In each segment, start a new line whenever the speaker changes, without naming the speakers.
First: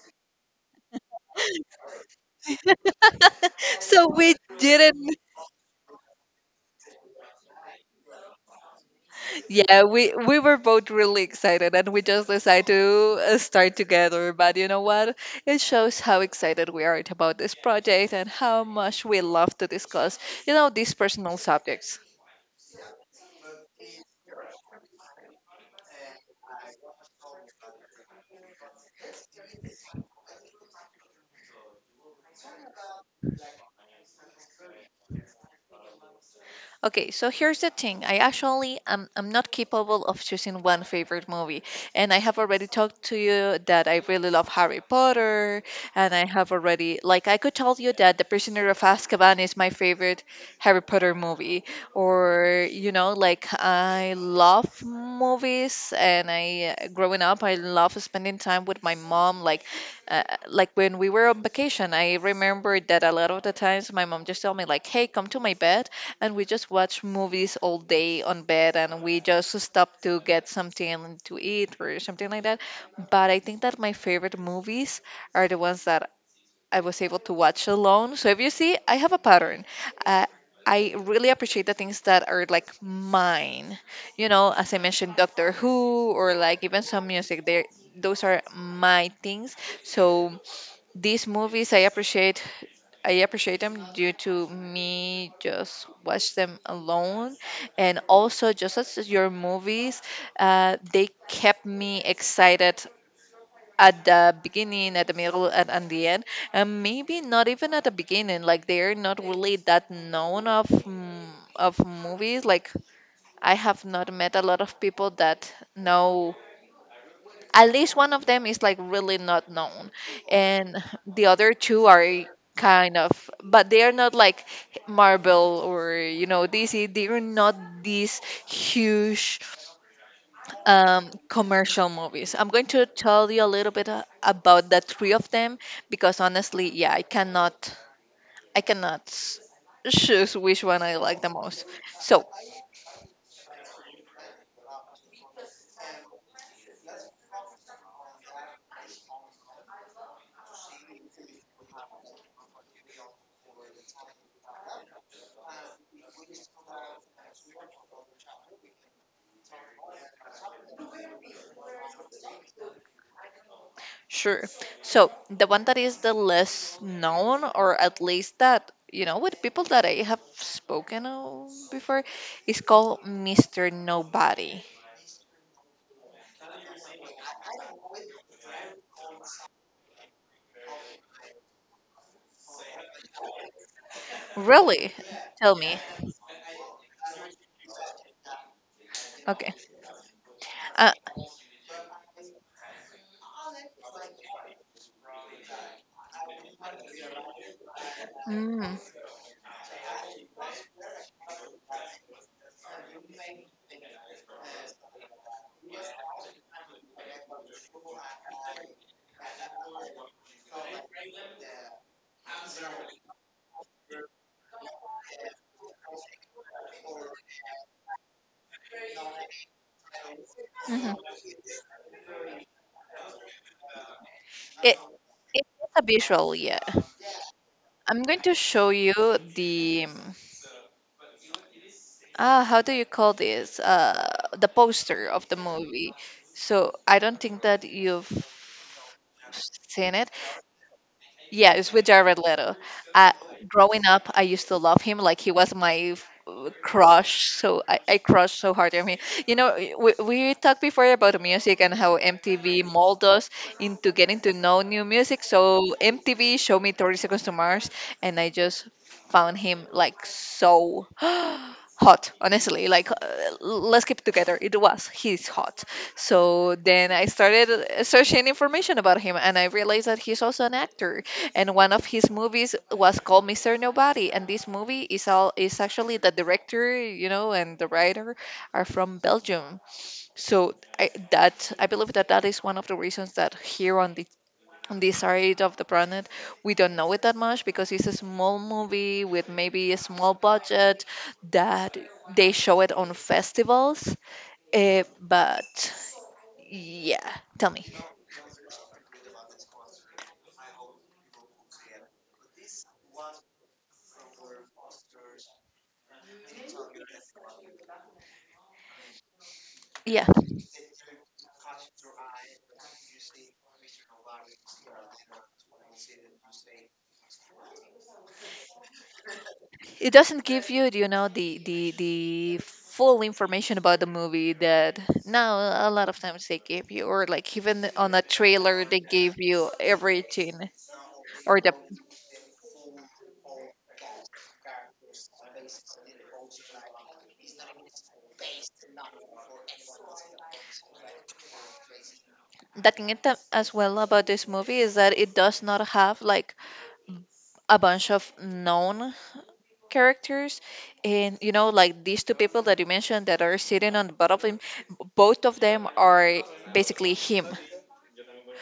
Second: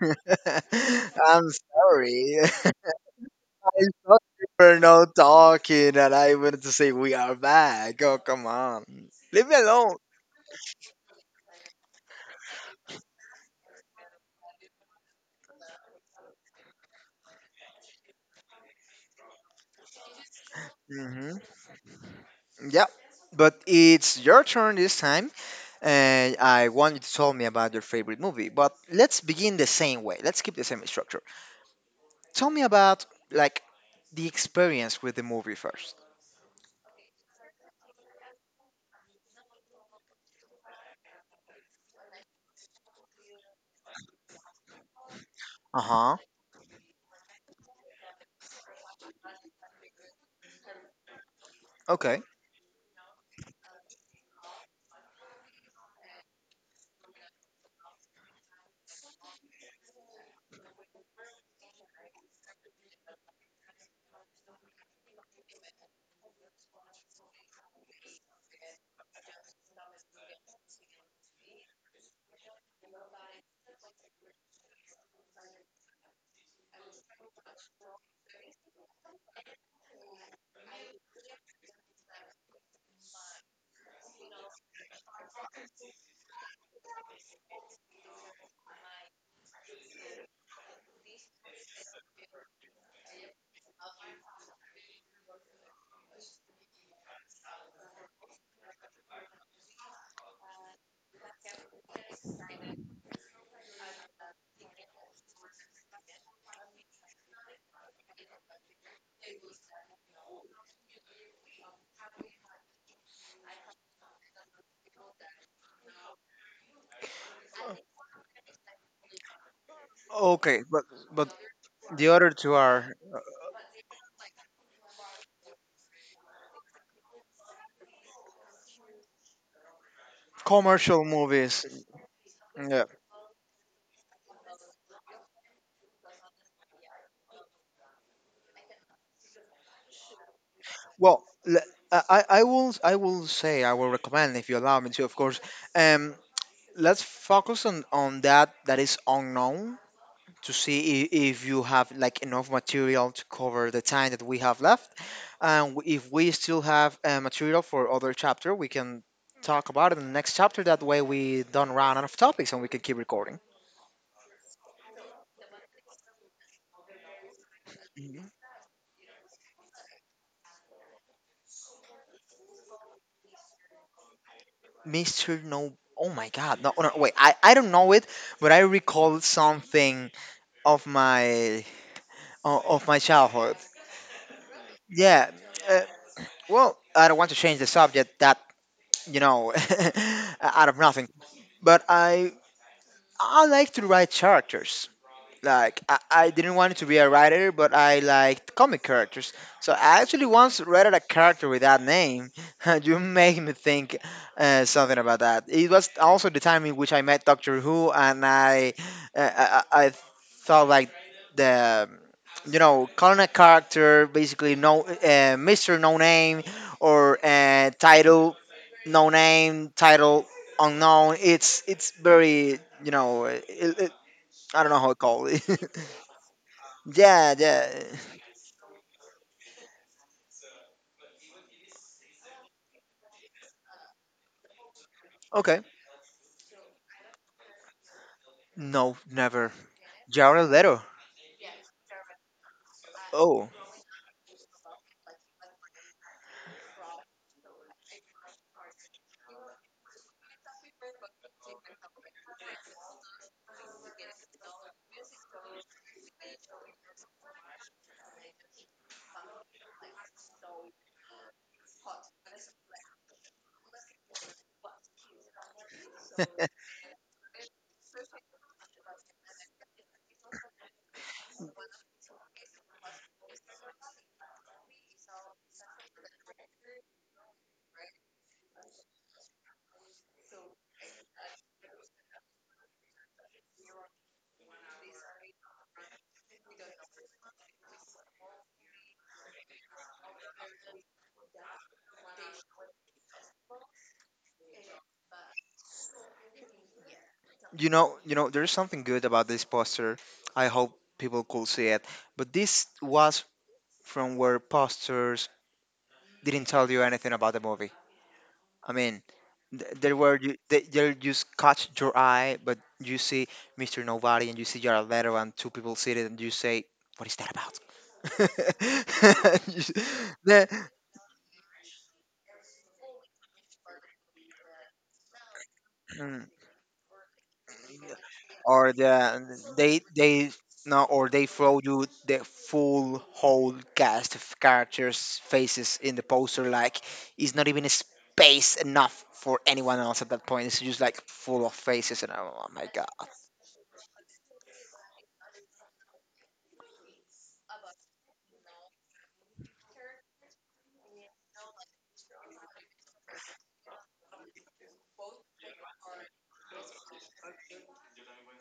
I'm sorry. I
So
thought
we
we were not
didn't.
talking, and I wanted to say we are back. Oh, come on, leave me
Yeah,
alone.
we were both really excited, and we just decided to start together. But you know what? It shows how excited we are about this project and how much we love to discuss these
Hmm.
personal subjects.
Yeah, but it's your turn this time, and I want you to tell me about your favorite movie. But let's begin the same way. Let's keep the same structure. Tell me about like the experience with the movie first.
Okay, so here's the thing. I actually am I'm not capable of choosing one favorite movie. And I have already talked to you that I really love Harry Potter,
Uh
and
huh.
I have already like I could tell you that The Prisoner of Azkaban is my favorite Harry Potter movie.
Okay.
Or you know like I love movies, and I growing up I love spending time with my mom uh, like when we were on vacation I remember that a lot of the times my mom just told me like hey come to my bed, and we just watch movies all day on bed and we just stop to get something to eat or something like that. But I think that my favorite movies are the ones that I was able to watch alone. So if you see, I have a pattern. Uh, I really appreciate the things that are like mine. You know, as I mentioned, Doctor Who or like even some music. There, those are my things. So these movies, I appreciate. I appreciate them due to me just watch them alone, and also just as your movies, they kept me excited at the beginning, at the middle, and at the end, and maybe not even at the beginning. Like they're not really that known of of movies. Like I have not met a lot of people that know. At least one of them is like really not known,
Okay,
and
but
the
but
other two are
the other two are
kind of, but they are not like Marvel or you know DC. They are not these huge
commercial movies.
commercial movies. I'm going
Yeah.
to tell you a little bit about the three of them because honestly, yeah, I cannot s- choose which one I like
Well,
the
l-
most.
I, I
So
I will I will say I will recommend if you allow me to, of course. Um, let's focus on that that is unknown to see if you have like enough material to cover the time that we have left, and if we still have material for other chapter, we can talk about it in the next chapter. That way, we don't run out of topics and we can keep recording.
sure, so the one that is the less known, or at
Mhm.
least that you know, with people that I have spoken before, is called Mister Nobody.
Mr. No. Oh my god. No, no, wait. I don't know it, but I recall something of my of my childhood.
Really?
Yeah.
Tell me.
Uh, well, I don't want to change the subject that you
Okay.
know out of
Uh,
nothing, but I like to write characters. Like, I didn't want to be a writer, but I liked
mm,
comic characters. So I actually once read a character with that name. You make me think something about that. It was also the time in which I met Doctor Who, and I thought like the you know calling a character basically no Mister No Name or title no name title
mhm.
unknown. It's very, I don't
It
know how to call
it's
it.
a visual, yeah.
Yeah, yeah.
I'm going to show you the ah how do you call this the poster of the
Okay.
movie. So I don't think that you've
No, never.
seen it.
Jared Leto.
Yeah, it's with Jared Leto. Uh,
Oh,
Growing up, I used to love him like he was my crush. So I crushed so hard on him. You know, we talked before about music and how MTV molded us into getting to know new music. So MTV showed me 30 Seconds to Mars, and I just found him like so hot honestly like let's keep together it was he's hot. So then I started searching information about him, and I realized that he's also an actor, and one of his movies was called Mr. Nobody. And this movie is all is actually the director, you know, and the writer are from Belgium. So I believe that that is one of the reasons that here on the on this side of the planet we don't know it that much because it's a small movie with maybe a small budget that they show it on festivals. But yeah, tell me.
There's something good about this poster. I hope people could see it. But this was from where posters didn't tell you anything about the movie. I mean, th- there
Yeah.
were you, they just catch your eye, but you see Mr. Nobody and you see Jared Leto and two people see it and you say, "What is that about?" You- s-
It doesn't give you
the-
you know the the full information about the movie that now a lot of
Mm.
times they give you or like even on a trailer
Or
they give
the
you
they they
everything
no, or they
or
throw you the full, whole cast of characters faces in the poster. Like, it's not even space enough for anyone else at that point. It's just like full of faces. And oh, oh my
the
god.
as well about this movie is that it does not have like a bunch of known characters, and you know like these two people that you mentioned that are sitting on the butt of him, both of them are basically him.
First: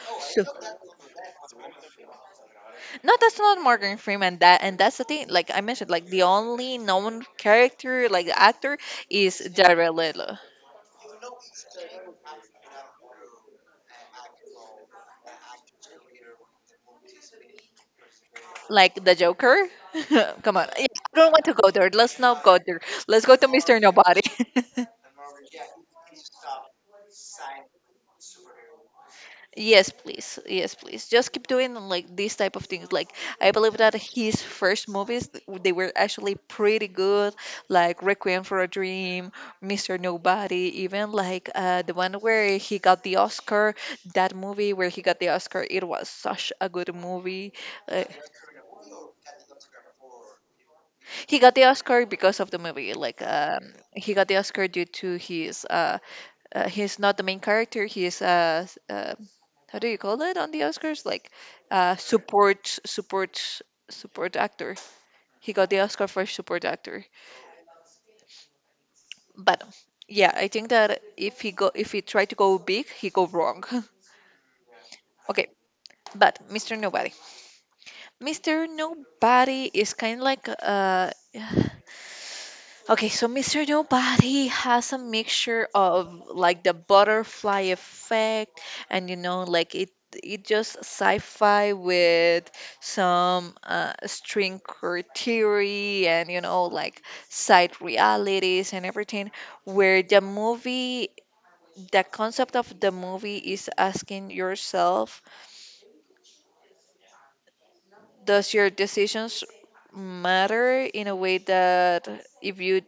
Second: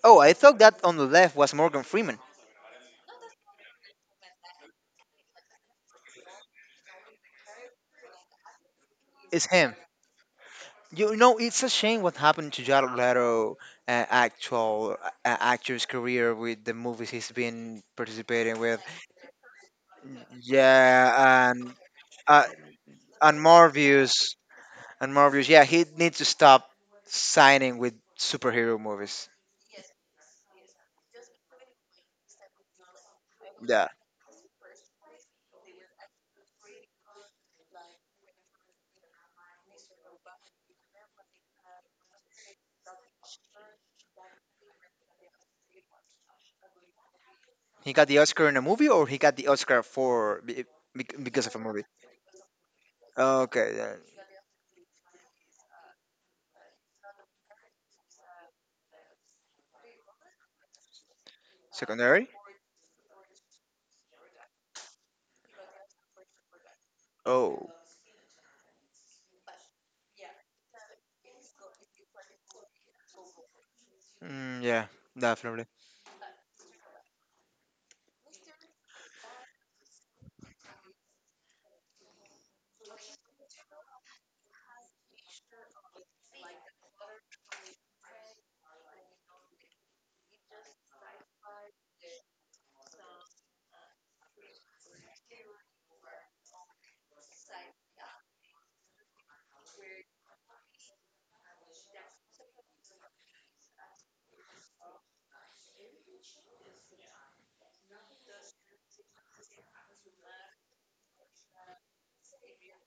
Oh, I
So
thought that on the left was Morgan Freeman.
no, that's not Morgan Freeman. That and that's the thing like I mentioned, like the only known character, like the actor,
It's
is
him.
Jared Leto.
It's a shame what happened to Jared Leto, actual actor's career with the movies he's been participating with.
Like the Joker. Come on, yeah, I don't want
Yeah.
to go
and
there, let's not
uh,
go there, let's go
and
to
more
Mr. Nobody.
views. And Morbius, yeah, he needs to stop signing with superhero movies.
Yes, please. Yes, please. Just keep doing like these type of things. Like I believe
Yeah,
that his first movies they were actually pretty good, like Requiem for a Dream, Mr. Nobody, even like the one where he got the Oscar. That movie where he got the Oscar, it was such a good movie.
he
Uh,
got the Oscar in a movie, or he got the Oscar for
he
because of
got
a
the
movie.
Oscar because of the movie. Like
Okay, yeah.
he got the Oscar due to his he's not the main character. He's how do you call it on the Oscars? Like uh,
Secondary.
support, support, support actor. He got the Oscar for support actor.
Oh,
But yeah, I think that if he go, if he tried to go big, he go wrong.
mm, yeah,
Okay,
definitely.
but Mr. Nobody, Mr. Nobody is kind of like. Okay, so Mr. Nobody has a mixture of like the butterfly effect and you know like it just sci-fi with some string theory and you know like side realities and everything where the movie the concept of the movie is asking yourself does your decisions matter in a way that if you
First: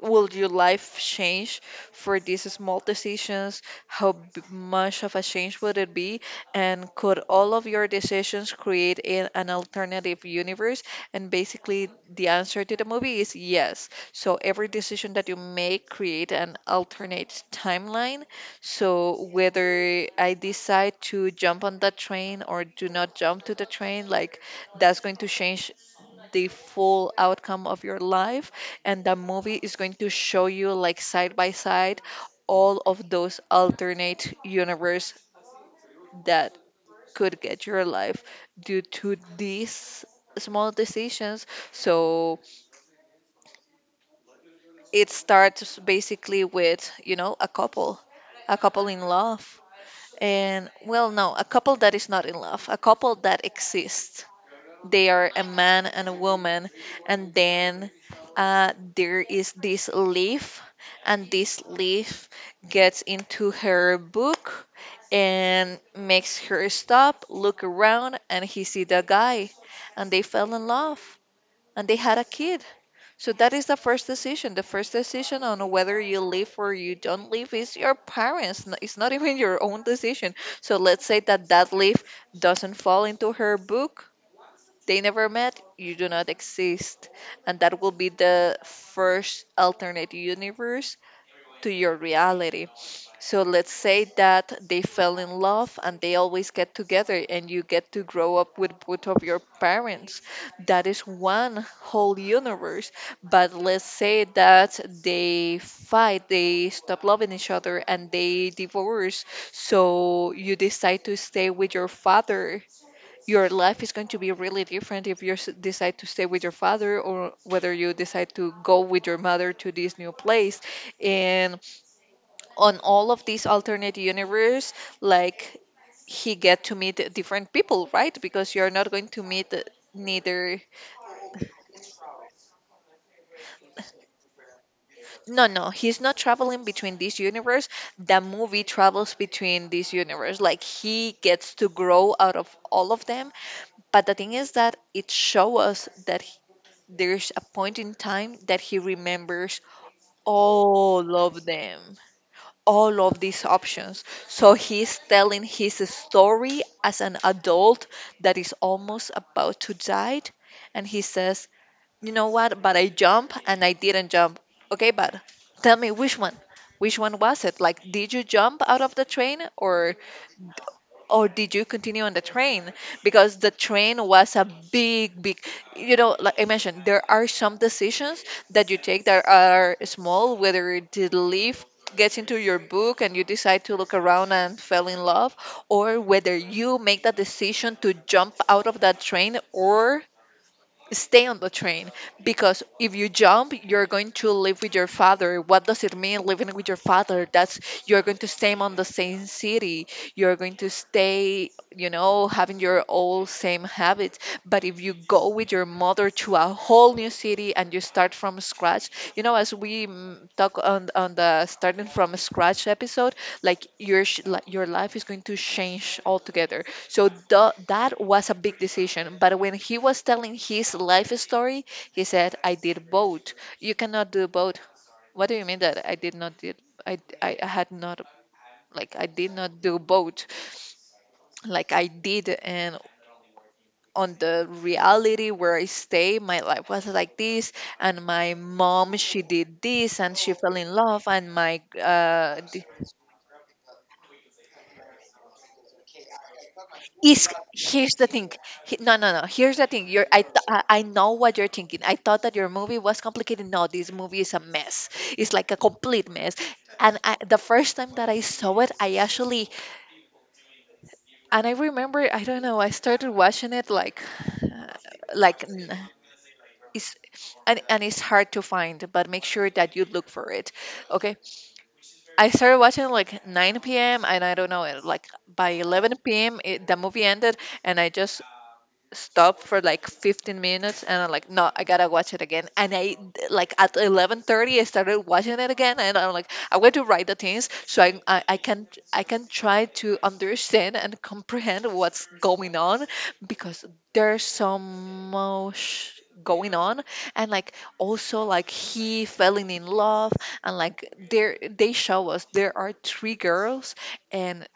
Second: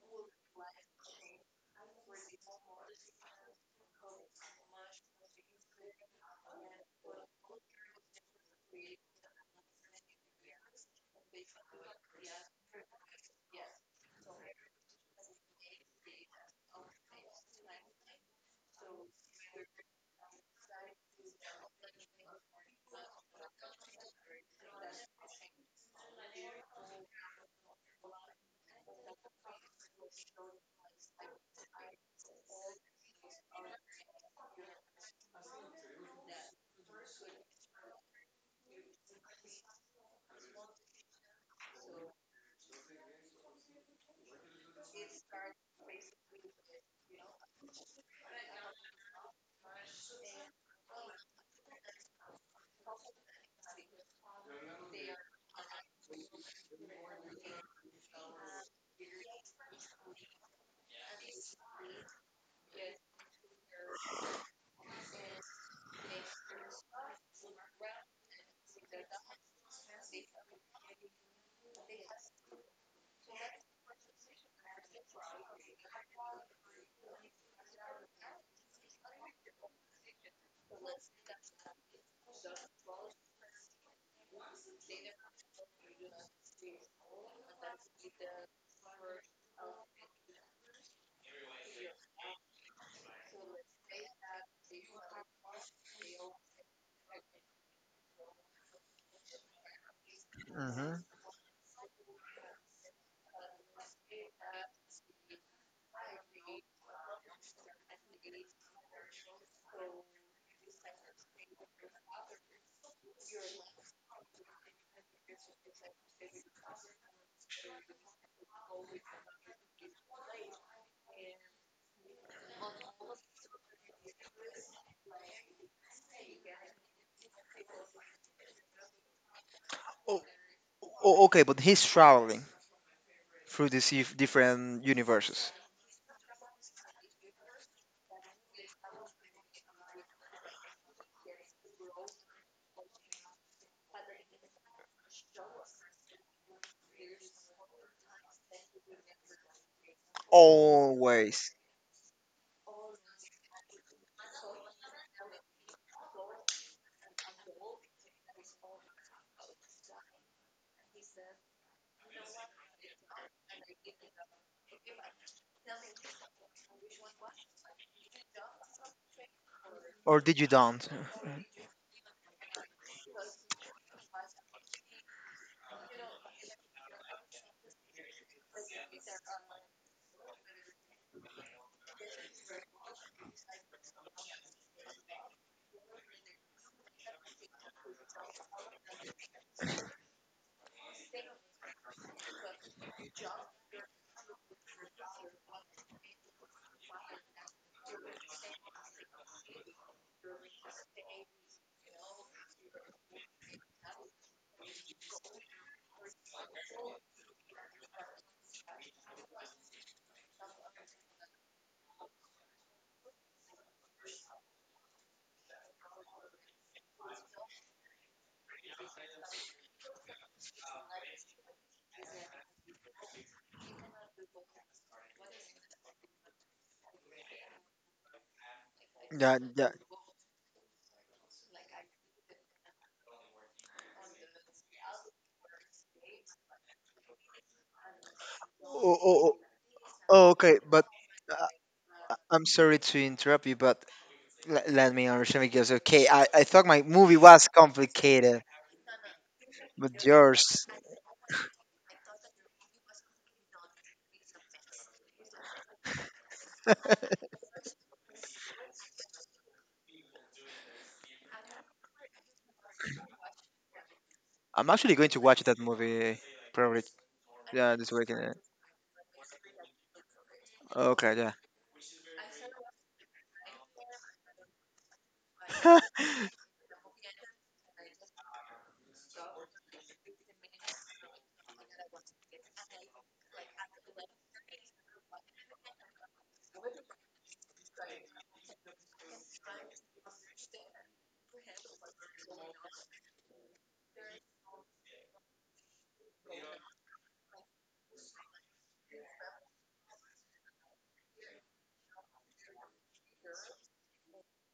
will your life change for these small decisions? How much of a change would it be? And could all of your decisions create an alternative universe? And basically, the answer to the movie is yes. So every decision that you make create an alternate timeline. So whether I decide to jump on that train or do not jump to the train, like that's going to change the full outcome of your life, and the movie is going to show you like side by side all of those alternate universe that could get your life due to these small decisions. So it starts basically with, you know, a couple in love. And well, no, a couple that is not in love, a couple that exists, they are a man and a woman, and then there is this leaf, and this leaf gets into her book and makes her stop look around and he see the guy, and they fell in love, and they had a kid. So that is the first decision, the first decision on whether you live or you don't live is your parents it's not even your own decision. So let's say that that leaf doesn't fall into her book, they never met, you do not exist. And that will be the first alternate universe to your reality. So let's say that they fell in love and they always get together, and you get to grow up with both of your parents. That is
Hmm.
one whole universe. But let's say that they fight, they stop loving each other, and they divorce. So you decide to stay with your father, your life is going to be really different if you decide to stay with your father or whether you decide to go with your mother to this new place, and on all of these alternate universe, like he get to meet different people, right, because you're not going to meet
Oh,
neither.
oh, oh, okay, but he's traveling through these different
No,
universes
no, he's not traveling between this universe, the movie travels between this universe, like he gets to grow out of all of them. But the thing is that it show us that there's a point in time that he remembers all of
always.
them, all of these options. So he's telling his story as an adult that is almost about to die. And he says, you know what? But I jump and I didn't jump. Okay, but tell me which one. Which one was it? Like, did you jump out of the train
Or did you don't?
or did you continue on the train? Because the train was a big, big, you know, like I mentioned, there are some decisions that you take that are small, whether the leaf gets into your book and you decide to look around and fell in love, or whether you make the decision to jump out of that train or stay on the train. Because if you jump you're going to live with your father, what does it mean living with your father, that's you're going to stay on the same city, you're going to stay you know having your old same habits. But if you go with your mother to a whole new city and you start from scratch, you know as we talk on the starting from scratch episode, like your your life is going to change altogether. So that was a big decision. But when he was telling his life story, he said, "I did both. You cannot do both." What do you mean that I did not did I had not, like I did
Yeah,
not
yeah.
do both, like I did. And on the reality where I stay, my life was like this, and my
Oh,
mom
oh,
she
oh,
did this, and
oh,
she fell
okay,
in
but
love, and
uh,
my
I'm sorry to interrupt you, but let me understand because okay, I thought my movie
is
was
here's the thing.
complicated,
No, no, no, here's the thing.
but
you're I, th- I
yours.
I know what you're thinking. I thought that your movie was complicated. No, this movie is a mess. It's like a complete mess. The first time that I saw it, I actually, and I remember, I don't know, I started watching it like, uh,
I'm actually going to watch
like
that
n-
movie probably,
it's and,
yeah,
and
this
it's hard
weekend.
to find, but make sure that you look for it.
Okay,
Okay,
yeah.
I started watching like 9 p.m., and I don't know, like by 11 p.m the movie ended. And I just stop for like 15 minutes, and I'm like, no, I gotta watch it again. And I, like at 11:30, I started watching it again, and I'm like, I want to write the things so I can try to understand and comprehend what's going on, because there's so much going on. And, like, also, like, he falling in love, and like there they show us there are three girls, and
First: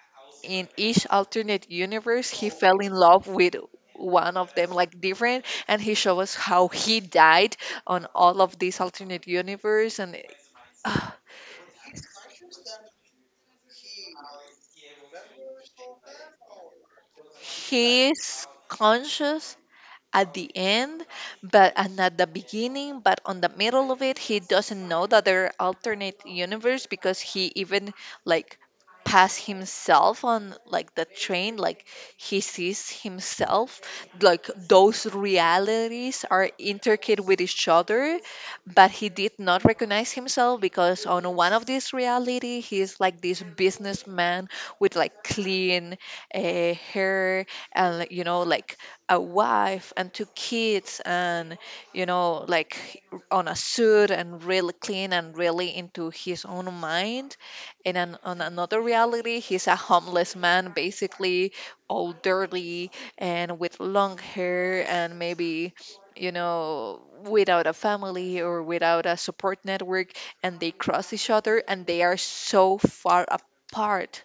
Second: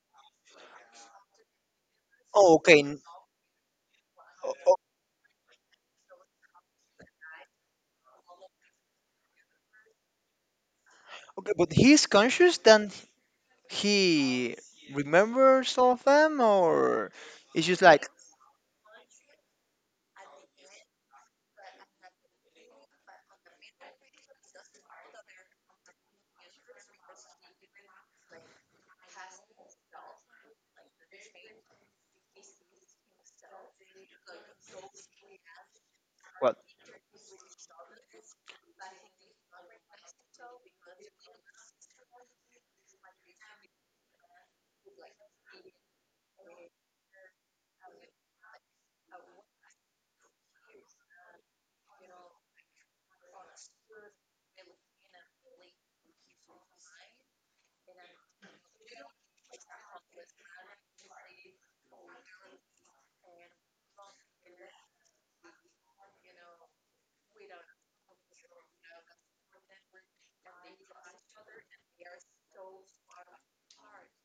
in each alternate universe he
Oh,
fell
okay.
in love with one
O-
of them,
o-
like different. And he showed us how he died on all of these alternate universe. And uh,
Okay, but he's conscious then he remembers all of them, or it's just like
his conscious at the end, but and at the beginning, but on the middle of it, he doesn't know that there are alternate universe, because he even, like, pass himself on, like, the train, like he sees himself. Like those realities are
what?
intricate with each other, but he did not recognize himself because on one of these reality he's like this businessman with, like, clean uh, hair, and, like, you know, like, a wife and two kids, and, you know, like, on a suit, and really clean, and really into his own mind. And on another reality he's a homeless man basically, all dirty, and with long hair, and maybe, you know, without a family or without a support network. And they cross each other, and they are so far apart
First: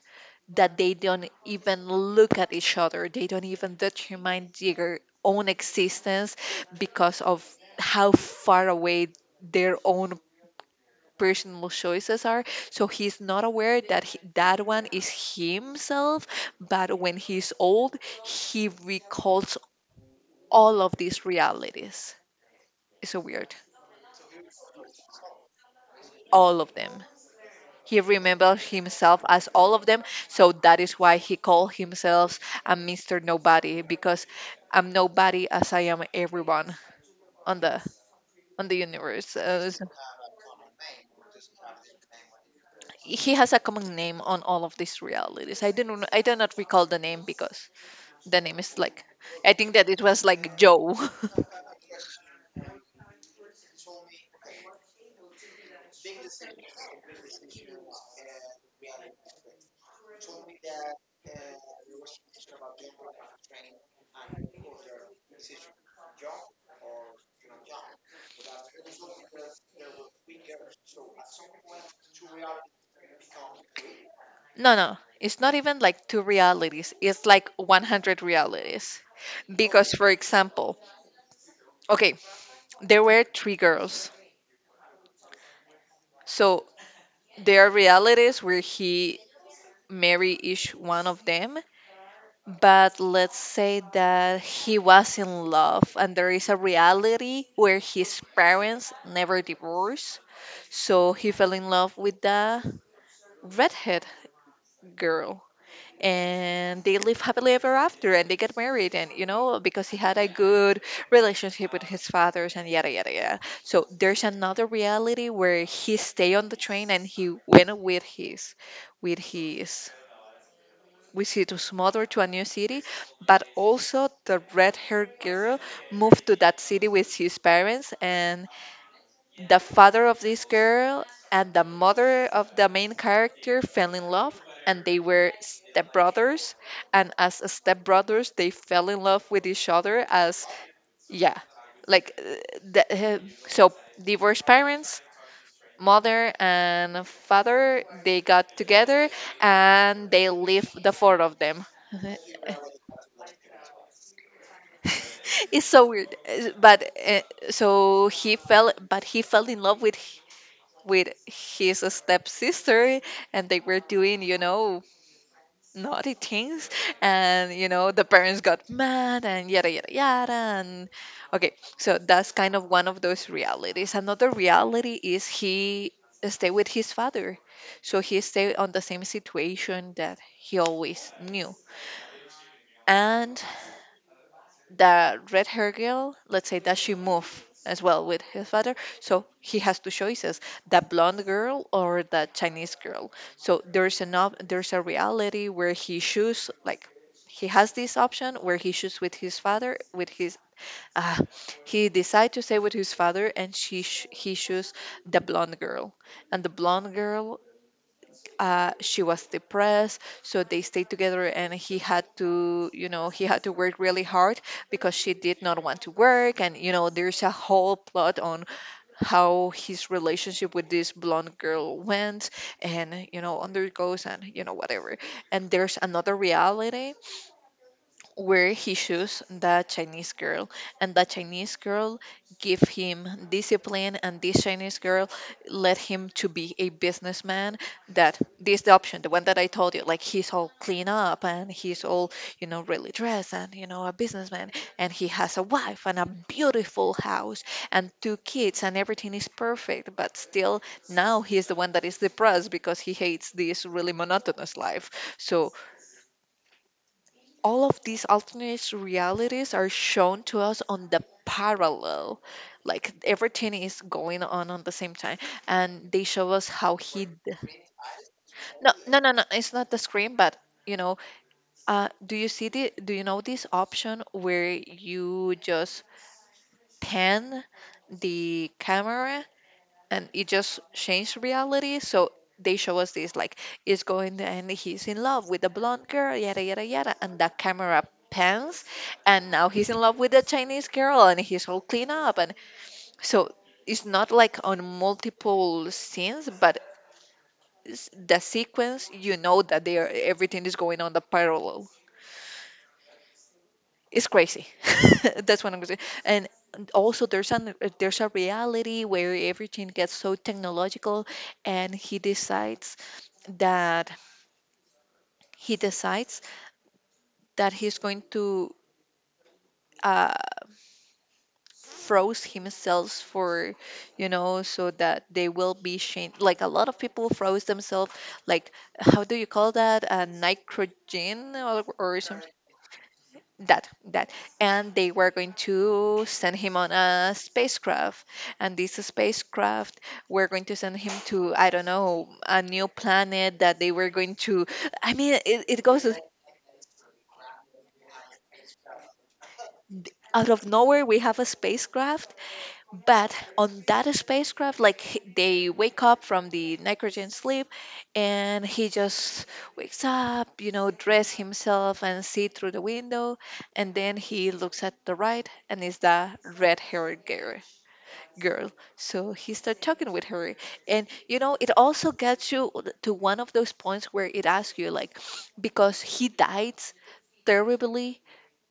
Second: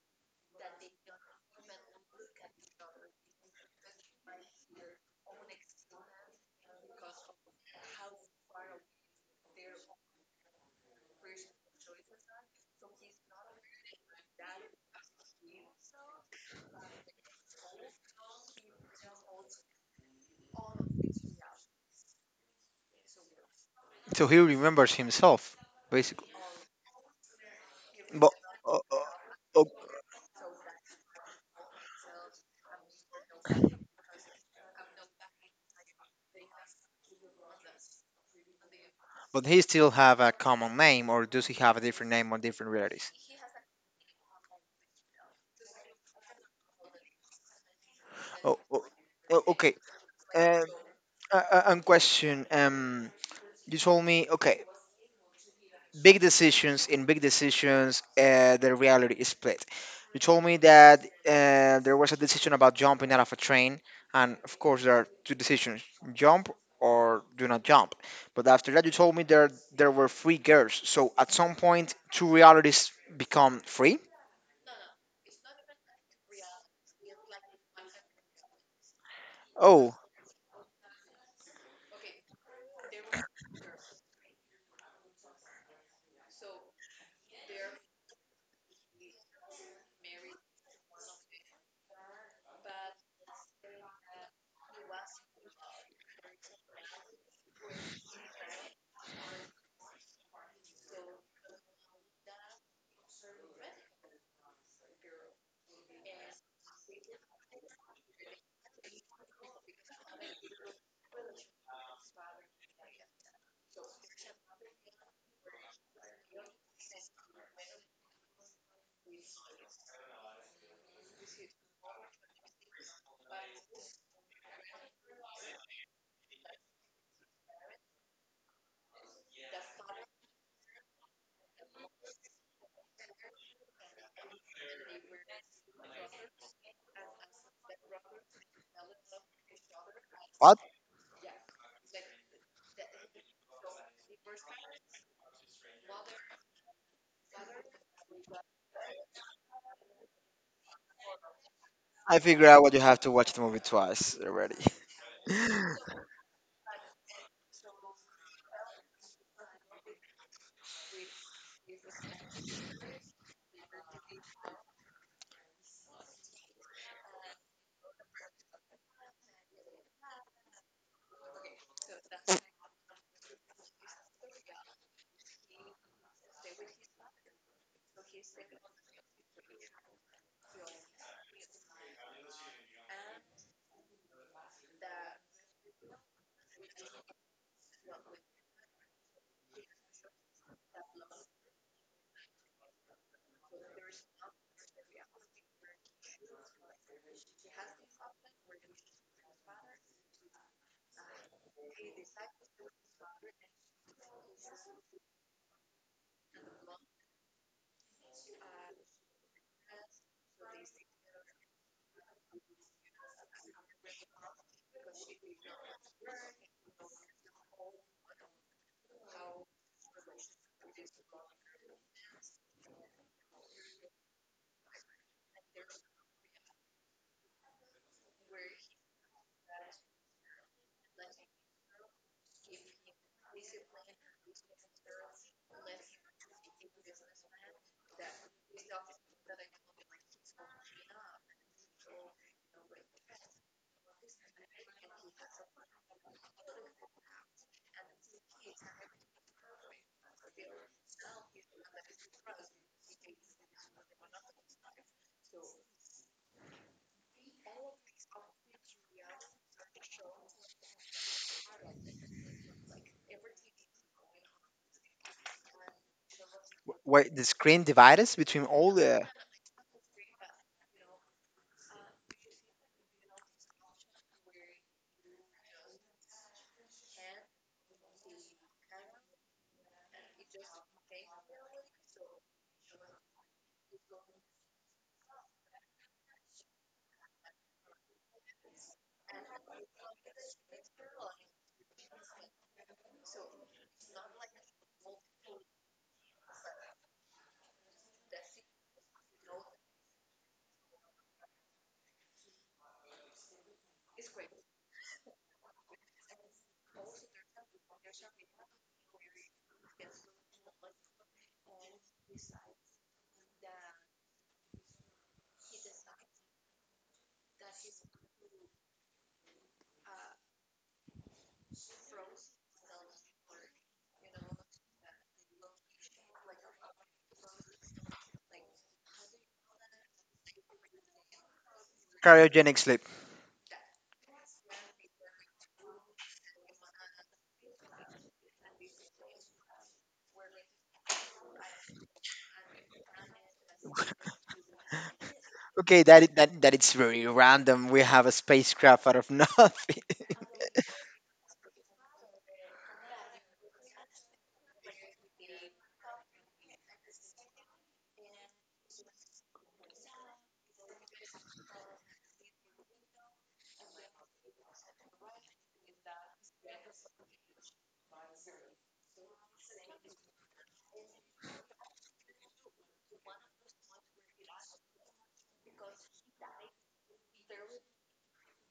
that they don't even look at each other. They don't even determine their own existence because of how far away their own personal choices are. So he's not aware that one is himself, but when he's old, he recalls all of these realities. It's so weird.
So he remembers himself basically.
All of them. He
But
remembered
uh, uh,
himself as
oh,
all of them, so that is why he called himself a Mr. Nobody, because I'm nobody as I am everyone on the universe.
but he
So
still have a common name or does he have a different name or different realities?
he has a common name on all of these realities. I do not recall the name because the
Oh,
name is
oh,
like,
oh,
I think
okay.
that it was like
Um,
Joe.
a question. You told me, okay, big decisions in big decisions, the reality is split. You told me that there was a decision about jumping out of a train, and of course there are two decisions: jump or do not jump. But after that, you told me there were three girls. So at some point, two realities become free.
No, no, it's not even like two realities. It's like 100 realities. Because,
Oh,
for example, okay, there were three girls. So there are realities where he marry each one of them, but let's say that he was in love, and there is a reality where his parents never divorced, so he fell in love with the redhead girl, and they live happily ever after, and they get married, and, you know, because he had a good relationship with his fathers, and yada yada yada. So there's another reality where he stay on the train, and he went with his we see his mother to a new city, but also the red haired girl moved to that city with his parents, and the father of this girl and the mother of the main character fell in love. And they were stepbrothers, and as stepbrothers, they fell in love with each other. As
what?
yeah, like, the, uh, so divorced parents, mother and father, they got together, and they left the four of them.
I figured out what you have to watch the movie twice already.
It's so weird, but, so he fell, but he fell in love with his stepsister, and they were doing naughty things, and the parents got mad, and yada yada yada. And okay, so that's kind of one of those realities. Another reality is he stay with his father, so he stay on the same situation that he always knew. And the red hair girl, let's say that she moved as well with his father. So he has two choices, the blonde girl or the Chinese girl. So there's a reality where he choose, like he has this option where he choose with his father, with his uh, he decide to stay with his father, and he choose the blonde girl. And the blonde girl, she was depressed, so they stayed together, and he had to work really hard, because she did not want to work, and there's a whole plot on how his relationship with this blonde girl went, and undergoes, and whatever. And there's another reality where he chose that Chinese girl, and that Chinese girl give him discipline, and this Chinese girl led him to be a businessman. That this The option, the one that I told you, like he's all clean up, and he's all, really dressed, and, a businessman, and he has a wife, and a beautiful house, and two kids, and everything is perfect. But still, now he's the one that is depressed because he hates this really monotonous life. So all of these alternate realities are shown to us on the parallel, like everything is going on the same time, and they show us how he
Wait, the screen divides between
no,
all
no,
the
no, no, it's not the screen, but, you know do you know this option where you just pan the camera, and it just changed reality. So they show us this, like, is going, and he's in love with the blonde girl, yada yada yada, and the camera pans, and now he's in love with the Chinese girl, and he's all clean up, and so it's not like on multiple scenes, but the sequence, you know, that they are everything is going on the parallel. It's crazy. That's what I'm gonna say. And also there's an there's a reality where everything gets so technological, and that he decides that he's going to uh, froze himself for, so that they will be shamed. Like a lot of people froze themselves, like, how do you call that? A nitrogen or something.
Cryogenic sleep.
That, that. And they were going to send him on a spacecraft. And this spacecraft, we're going to send him to, I don't know, a new planet that they were going to. I mean, it
Okay,
goes
that I- that that it's very random. We have a spacecraft out of nothing.
out of nowhere, we have a spacecraft. But on that spacecraft, like they wake up from the nitrogen sleep, and he just wakes up, you know, dress himself and see through the window. And then he looks at the right, and it's the red haired girl, so he starts talking with her. And, you know, it also gets you to one of those points where it asks you, like, because he died terribly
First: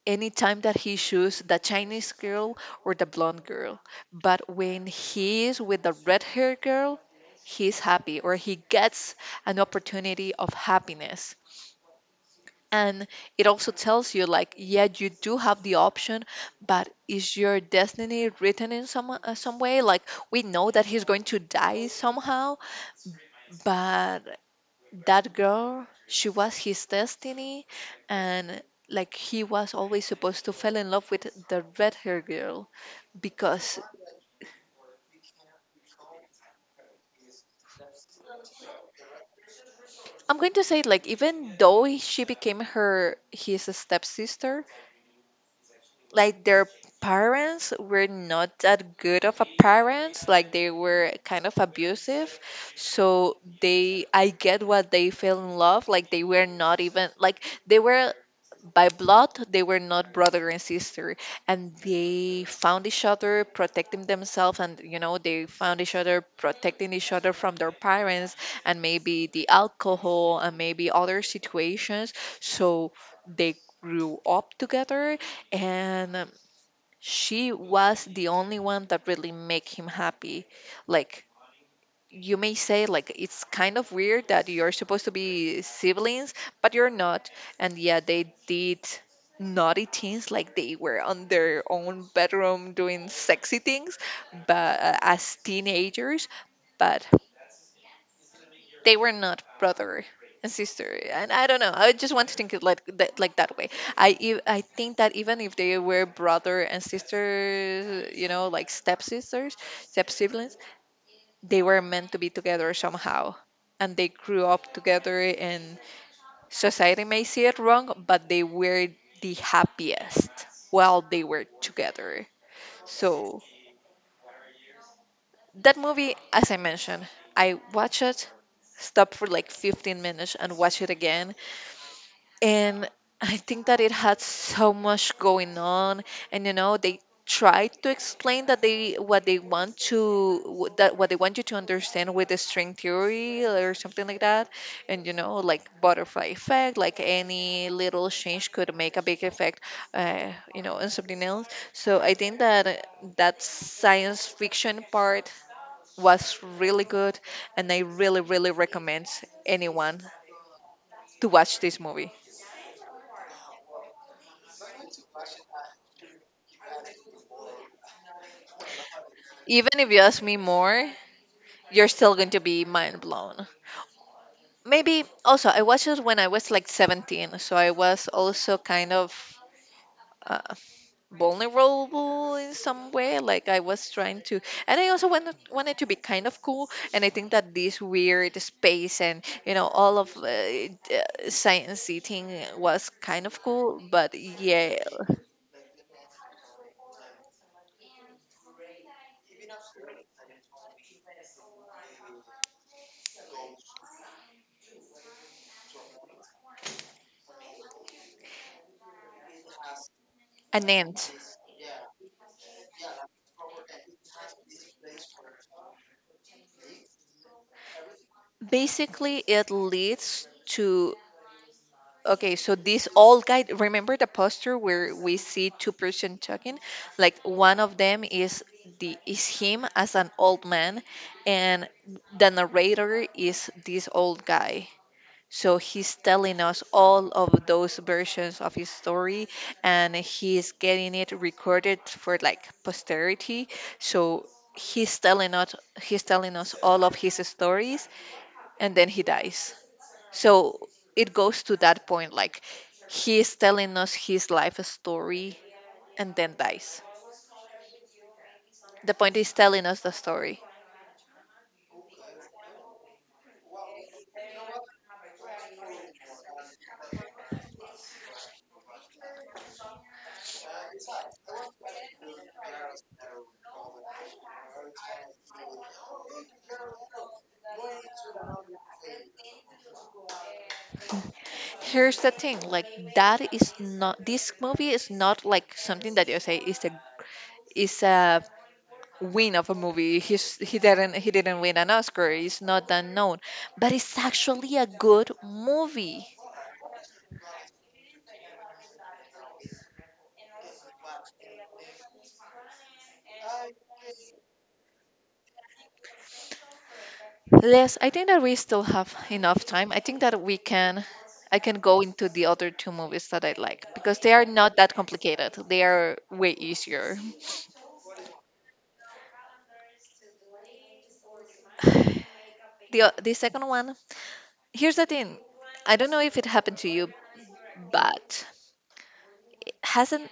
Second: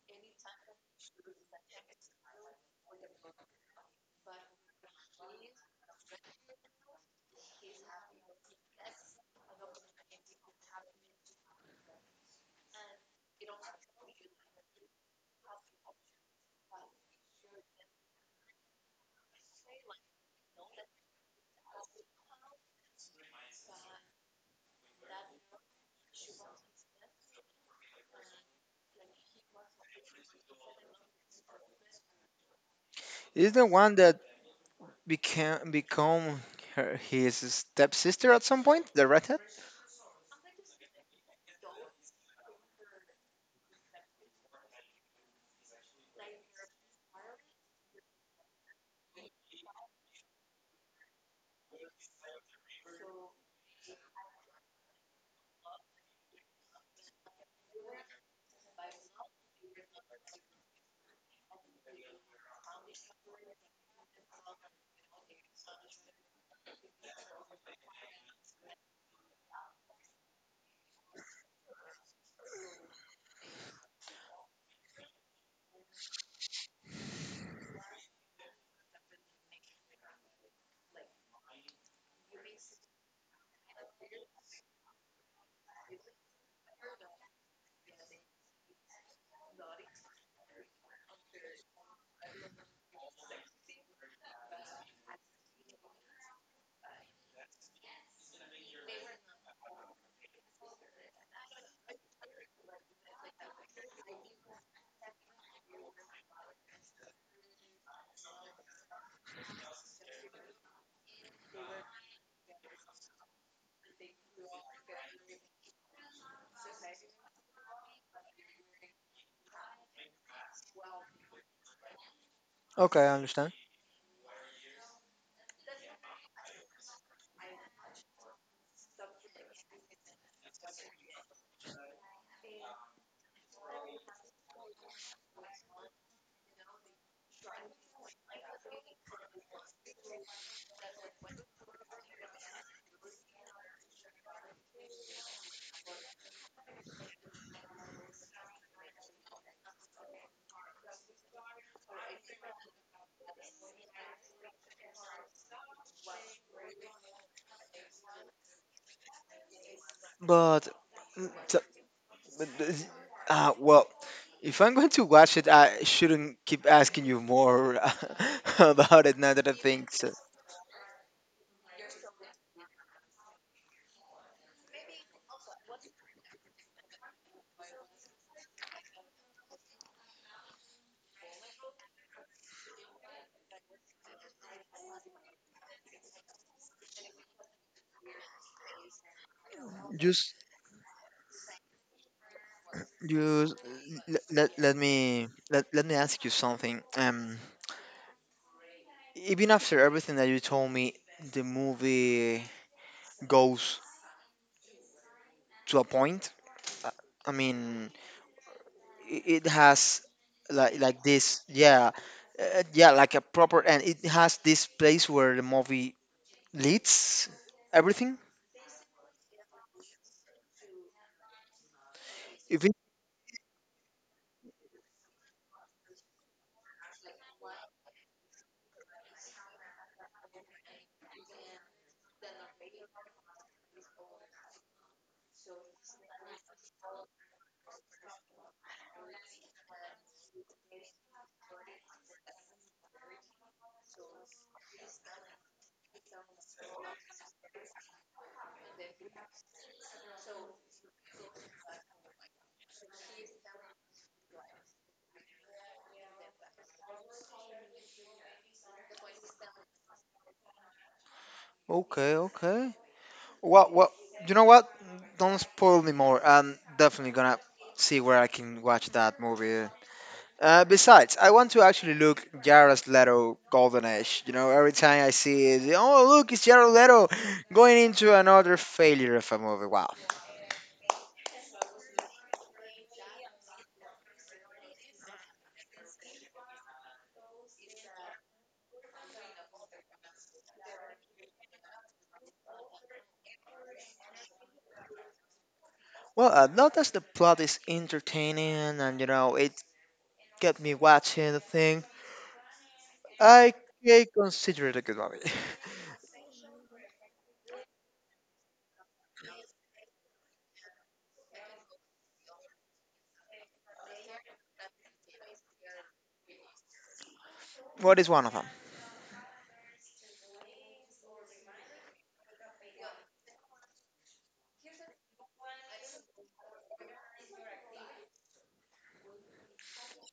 anytime that he chooses the Chinese girl or the blonde girl. But when he is with the red haired girl, he's happy, or he gets an opportunity of happiness. And it also tells you, like, yeah, you do have the option, but is your destiny written in some way? Like, we know that he's going to die somehow, but that girl, she was his destiny, and like he was always supposed to fall in love with the red hair girl
Is the
because
one that became become his stepsister at some point? The redhead.
I'm going to say, like, even though she became her his stepsister, like their parents were not that good of a parents, like they were kind of abusive, so they, I get what they fell in love, like they were not even, like, they were by blood, they were not brother and sister, and they found each other protecting themselves, and you know they found each other protecting each other from their parents and maybe the alcohol and maybe other situations. So they grew up together, and she was the only one that really make him happy. Like, you may say, like, it's kind of weird that you're supposed to be siblings but you're not. And yeah, they did naughty things, like they were on their own bedroom doing sexy things, but as teenagers. But they were not brother and sister, and I don't know, I just want to think it like that, like that way. I think that even if they were brother and sister, you know, like stepsisters, step siblings, they were meant to be together somehow, and they grew up together, and society may see it wrong, but they were the happiest while they were together.
Okay, I
So
understand.
that movie, as I mentioned, I watched it, stopped for like 15 minutes, and watched it again, and I think that it had so much going on, and you know they tried to explain that they what they want to wh- that what they want you to understand with the string theory or something like that, and you know, like butterfly effect, like any little change could make a big effect, you know, and something else. So I think that that science fiction part was really good, and I really really recommend anyone
But,
to
mm, t-
watch this movie.
but th- well, if I'm going to watch it, I shouldn't keep asking you more about it. Now that I
Even
think,
if you
so.
ask me more, you're still going to be mind blown. Maybe also, I watched it when I was like 17, so I was also kind of uh, vulnerable in some way. Like, I was trying to, and I also wanted to be kind of cool. And I think that this weird space and, you know, all of
just
science seating was kind of
just
cool, but
let, let, let
yeah,
me let, let me ask you something. Even after everything that you told me, the movie goes to a point. I I mean, it has
an
like
end.
this, yeah, yeah, like a proper end. It has this place where the movie leads everything.
Basically, it leads to— Okay, so
If it,
this all guide, remember the posture where we see two-person talking? Like, one of them is the is him as an old man, and the narrator is this old guy. So he's telling us all of those versions of his story, and he's getting it recorded for like posterity. So he's telling us he's telling us all of his stories, and then he dies. So it goes to that point, like, he is telling us his life story and then dies. The point is telling us the story.
Okay, okay. Well, you know what? Don't spoil me more. I'm definitely gonna see where I can watch that movie. Besides, I want to actually look Jared Leto Golden Age. Every time I see it, oh look, it's Jared Leto going into another failure of a movie. Wow.
Here's the thing, like, that is not this movie is not like something that you say is a— is a win of a movie. He didn't— he didn't win an Oscar. It's not that known, but it's actually a good movie.
Well, not as the plot is entertaining and it kept me watching the thing, I I consider it a good movie.
Yes, I think that we still have enough time. I think that we can— I can go into the other two movies that I like, because they are not that complicated. They are way easier.
What is one of them?
The second one, here's the thing. I don't know if it happened to you, but it hasn't—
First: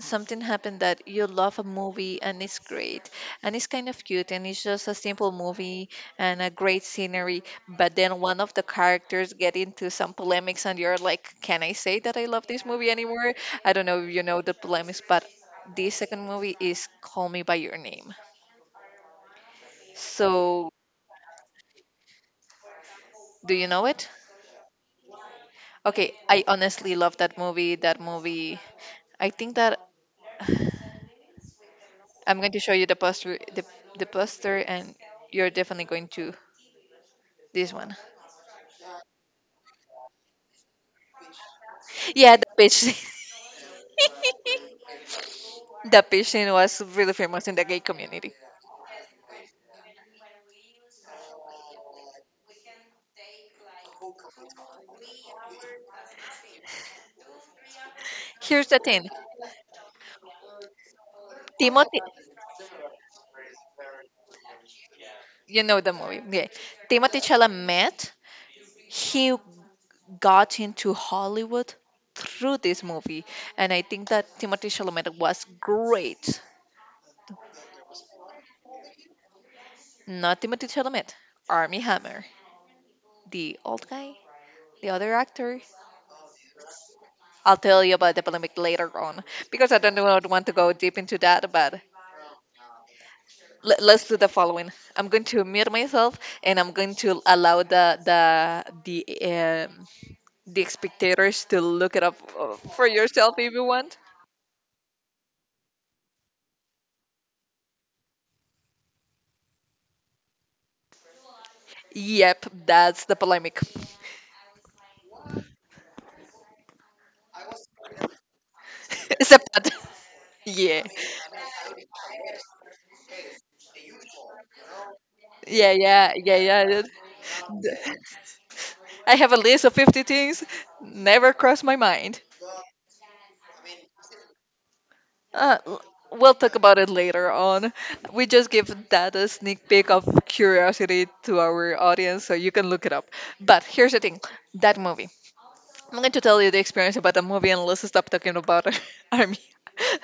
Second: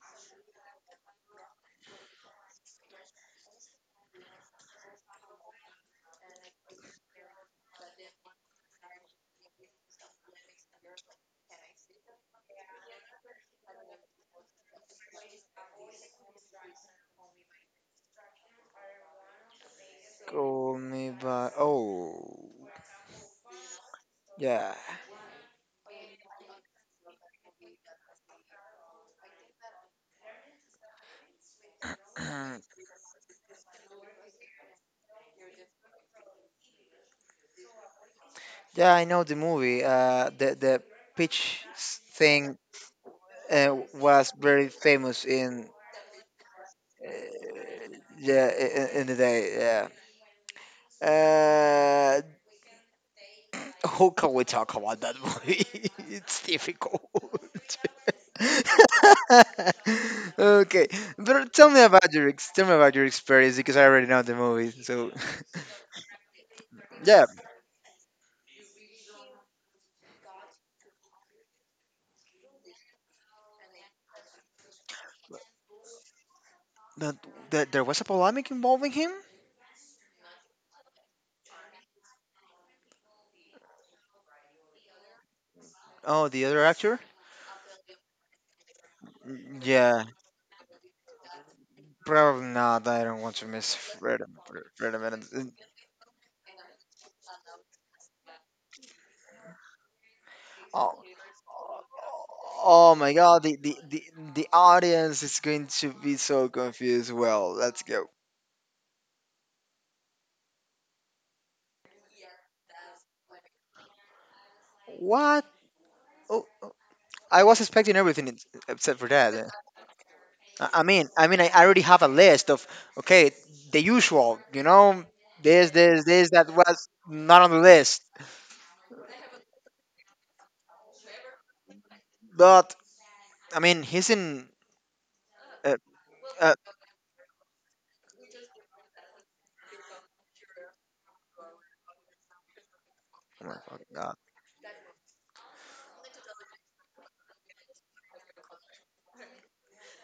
something happened that you love a movie, and it's great, and it's kind of cute, and it's just a simple movie and a great scenery, but then one of the characters get into some polemics, and you're like, can I say that I love this movie anymore? I don't know if you know the polemics, but this second movie is Call Me by Your Name. So,
Call me by. Oh,
do you know it?
yeah,
Okay, I honestly love that movie. That movie, I think that— I'm going to show you the poster, the poster, and you're definitely going to— this one.
yeah. I know the movie. The pitch
Yeah, the
thing
pigeon.
was very famous in.
The pigeon was really famous in the gay community.
Yeah, in the day, yeah. Uh, how can we talk about that movie? It's difficult.
Here's the thing.
Okay, but
Timothy,
tell me about your experience because I already know the movie. So,
you know the movie. Yeah. Timothy
yeah,
Chalamet, he got into Hollywood through this movie. And I think that Timothy Chalamet was great.
but there was a polemic involving him.
Not Timothy Chalamet, Army Hammer, the old guy, the other actor.
Oh, the other actor.
I'll tell you about the polemic later on,
Mm,
because I don't
yeah,
want want to go deep into that, but
probably not. I don't want to miss
let's do
Fred.
the following.
Fred.
I'm going to
Fred.
mute myself, and I'm going to allow the
Oh.
spectators to look it up, for
Oh my
yourself
god,
if
the,
you
the,
want.
the, the audience is going to be so confused. Well, let's go.
Yep, that's the polemic.
What? Oh, I was expecting everything except for
It's a
that.
pod.
I,
Yeah,
I mean, I mean, I already have a list of, okay, the usual, this,
yeah,
this,
yeah,
this,
yeah,
that
yeah.
was not on the list.
I have a list of 50 things, never crossed my mind.
But, I mean, he's in.
Uh,
Uh,
l- we'll talk
uh,
about it later on. We just give that a sneak peek of curiosity to our audience so you can look it up.
oh my
But here's
fucking
the
god.
thing, that movie. I'm going to tell you the experience about the movie, and let's stop talking about— Army,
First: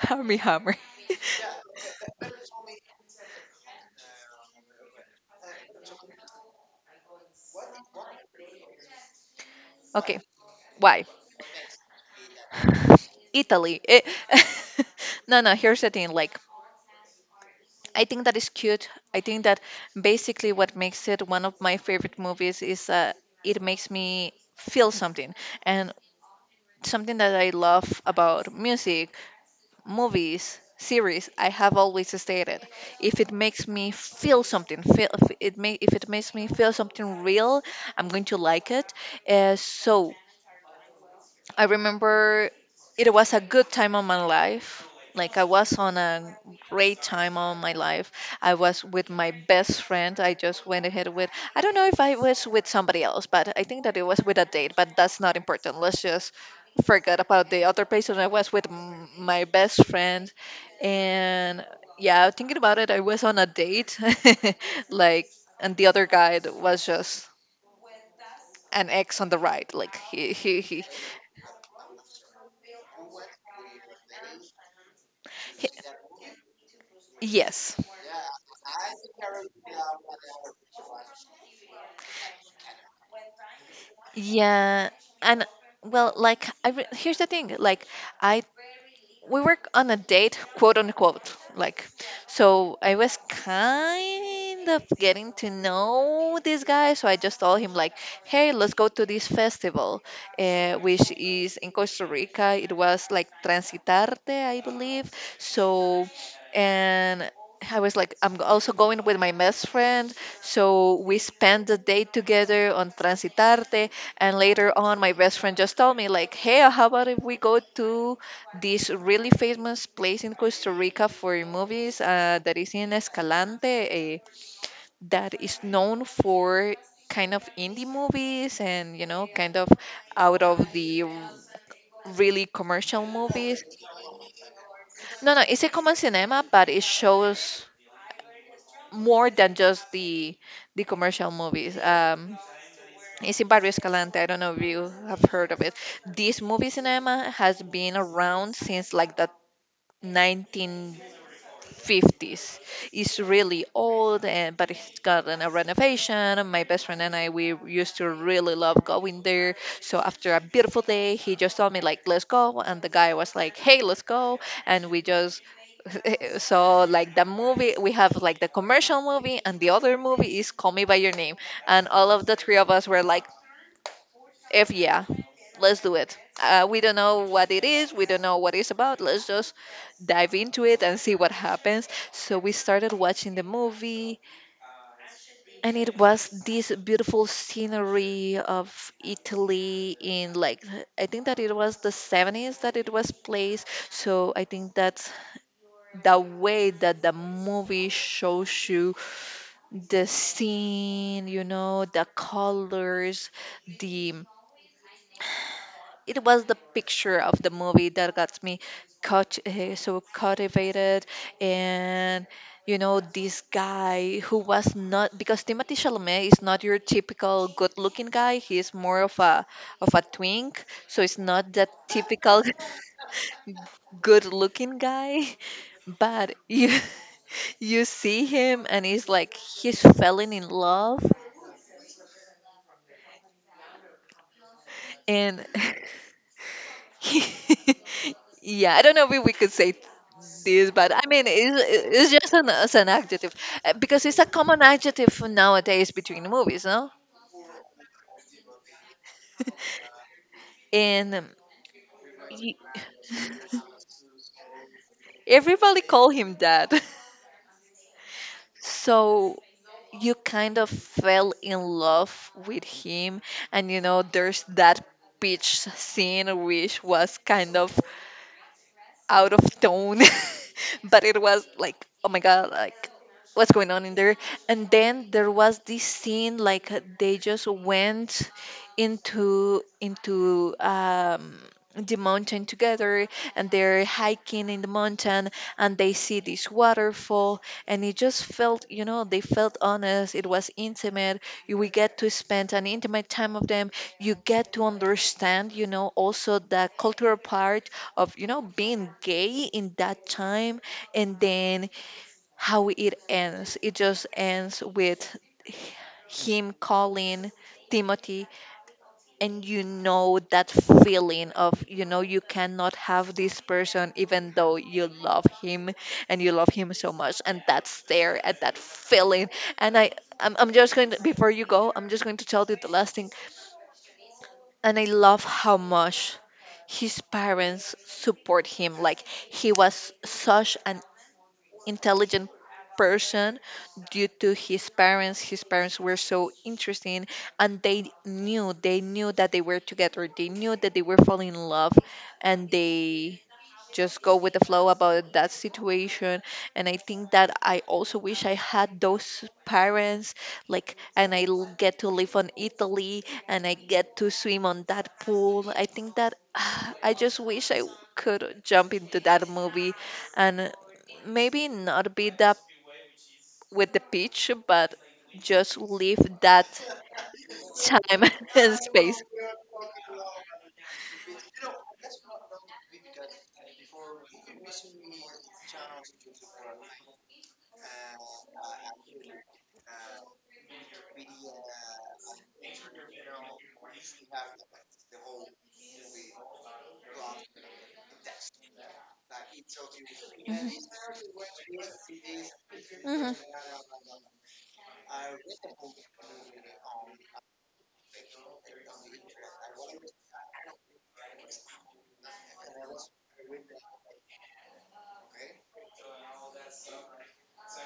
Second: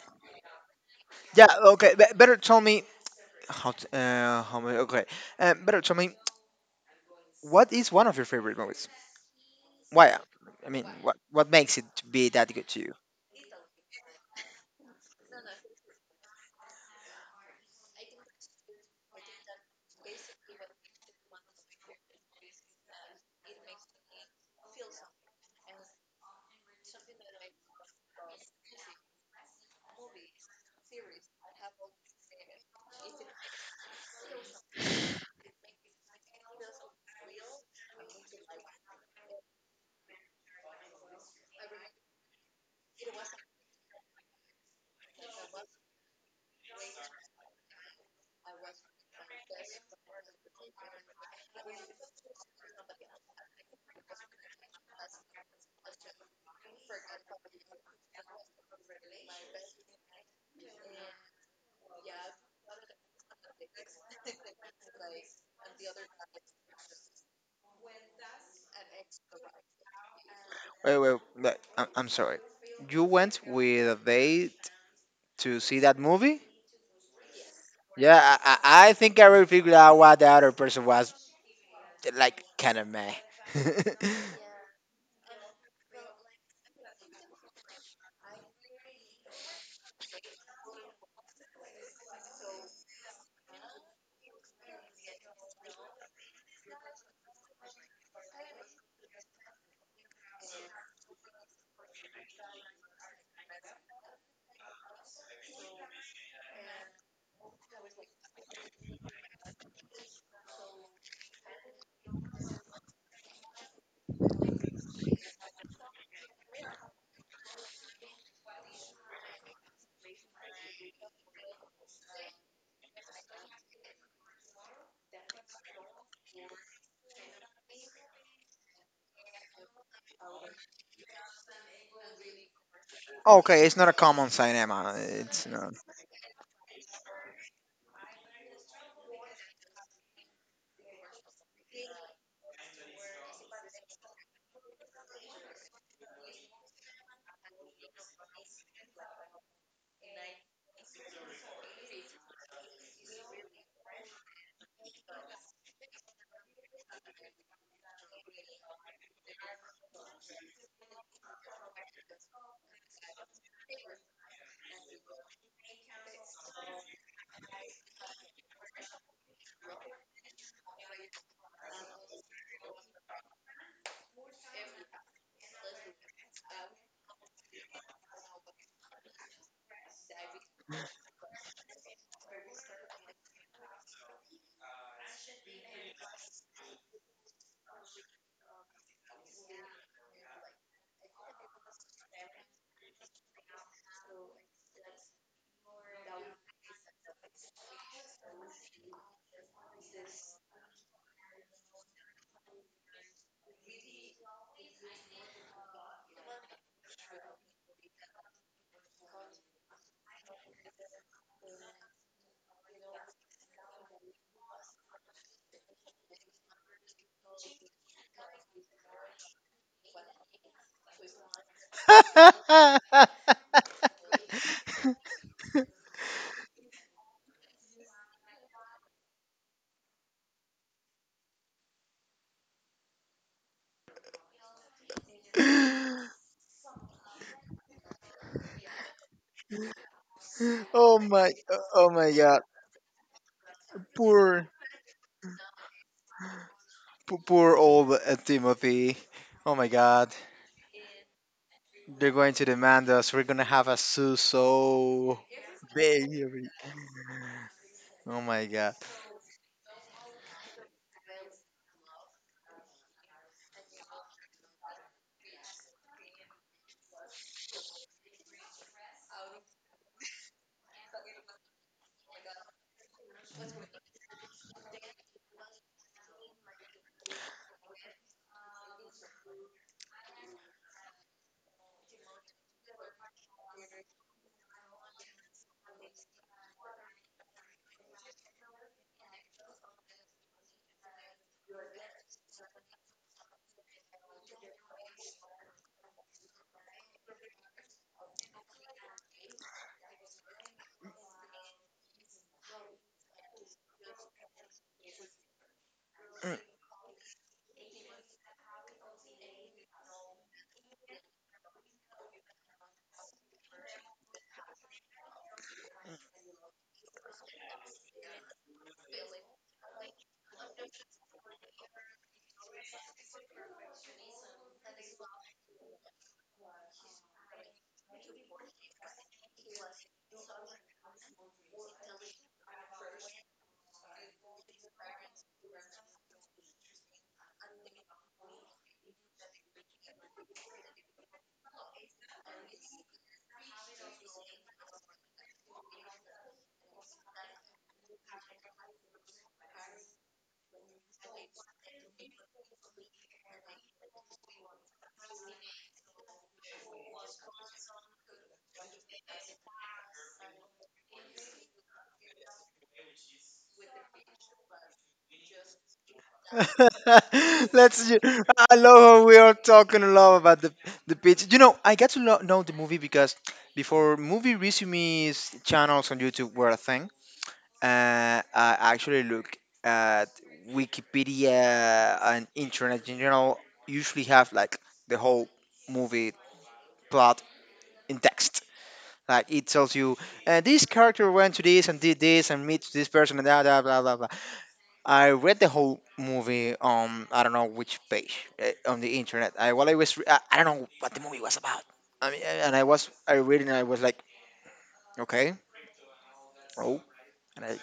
Army Hammer.
Yeah, okay, better tell me. How many? Okay, better tell me, what is one of your favorite movies? Why?
Okay,
I mean,
why?
what makes it to be that good to you?
Italy. It, no, no, here's the thing. Like, I think that is cute. I think that basically what makes it one of my favorite movies is, it makes me feel something. And something that I love about music, movies, series, I have always stated, if it makes me feel something, feel if it may, if it makes me feel something real, I'm going to like it. So I remember it was a good time of my life. Like, I was on a great time of my life. I was with my best friend. I just went ahead with— I don't know if I was with somebody else, but I think that it was with a date, but that's not important. Let's just forget about the other person. I was with my best friend, and yeah, thinking about it, I was on a date. Like, and the other guy was just an ex on the right. Like,
Wait, wait, wait, I'm sorry. You went with a date to
he—
see that movie?
yes.
Yeah, I think I already figured out why the other person was like kind of meh.
Yeah, and well, like, here's the thing, like, I we were on a date, quote unquote. Like, so I was kind of getting to know this guy. So I just told him, like, hey, let's go to this festival, which is in Costa Rica. It was like Transitarte, I believe. So, and I was like, I'm also going with my best friend. So we spent the day together on Transitarte. And later on, my best friend just told me, like, hey, how about if we go to this really famous place in Costa Rica for movies, that is in Escalante, that is known for kind of indie movies, and, you know, kind of out of the really commercial movies.
Okay, it's not a common cinema.
No, no,
It's
it's a
not.
common cinema, but it shows more than just the commercial movies. It's in Barrio Escalante. I don't know if you have heard of it. This movie cinema has been around since like the 1950s. It's really old, and but it's got a renovation. And my best friend and I, we used to really love going there. So after a beautiful day, he just told me like, "Let's go," and the guy was like, "Hey, let's go," and we just— so, like, the movie— we have like the commercial movie, and the other movie is Call Me by Your Name, and all of the three of us were like, if— yeah, let's do it. We don't know what it is. We don't know what it's about. Let's just dive into it and see what happens. So we started watching the movie, and it was this beautiful scenery of Italy in like— I think that it was the 70s that it was placed. So I think that's the way that the movie shows you the scene, you know, the colors, the— it was the picture of the movie that got me caught, so cultivated, and, you know, this guy who was not— because Timothy Chalamet is not your typical good-looking guy, he's more of a— of a twink, so it's not that typical good-looking guy, but you— you see him and he's like— he's falling in love, and yeah, I don't know if we could say this, but
oh
I mean,
my, oh my
it's just
God,
an— as an adjective, because it's a
poor,
common adjective nowadays between movies, no?
poor, poor old Timothy. Oh my God.
And
They're going to
y-
demand us. We're gonna have a sue so
everybody call
big.
him that.
Oh my god.
So, you kind of fell in love with him, and, you know, there's that beach scene which was kind of out of tone, but it was like, oh my god, like, what's going on in there? And then there was this scene like they just went into the mountain together, and they're hiking in the mountain, and they see this waterfall, and it just felt, you know, they felt honest, it was intimate. You— we get to spend an intimate time of them. You get to understand, you know, also the cultural part of, you know, being gay in that time. And then how it ends, it just ends with him calling Timothy, and, you know, that feeling of, you know, you cannot have this person even though you love him, and you love him so much, and that's there at that feeling. And I'm just going to, before you go, I'm just going to tell you the last thing. And I love how much his parents support him. Like, he was such an intelligent person due to his parents. His parents were so interesting, and they knew that they were together. They knew that they were falling in love, and they just go with the flow about that situation. And I think that I also wish I had those parents. Like, and get to live on Italy and I get to swim on that pool. I think that I just wish I could jump into that movie and maybe not beat up with the pitch, but just leave that time and
I love
space.
how we are talking a lot about the pitch. I got to know the movie because before movie resumes channels on YouTube were a thing. I actually look at Wikipedia and internet in general. Usually have like the whole movie plot in text. Like it tells you,
Mhm.
this character went to this and did this and meets this
Mhm.
person and blah blah blah blah blah. I read the whole movie on I don't know which page on the internet. I while I was re- I don't know what the movie was about. I mean, and I was I reading, and I was like, okay, oh, and I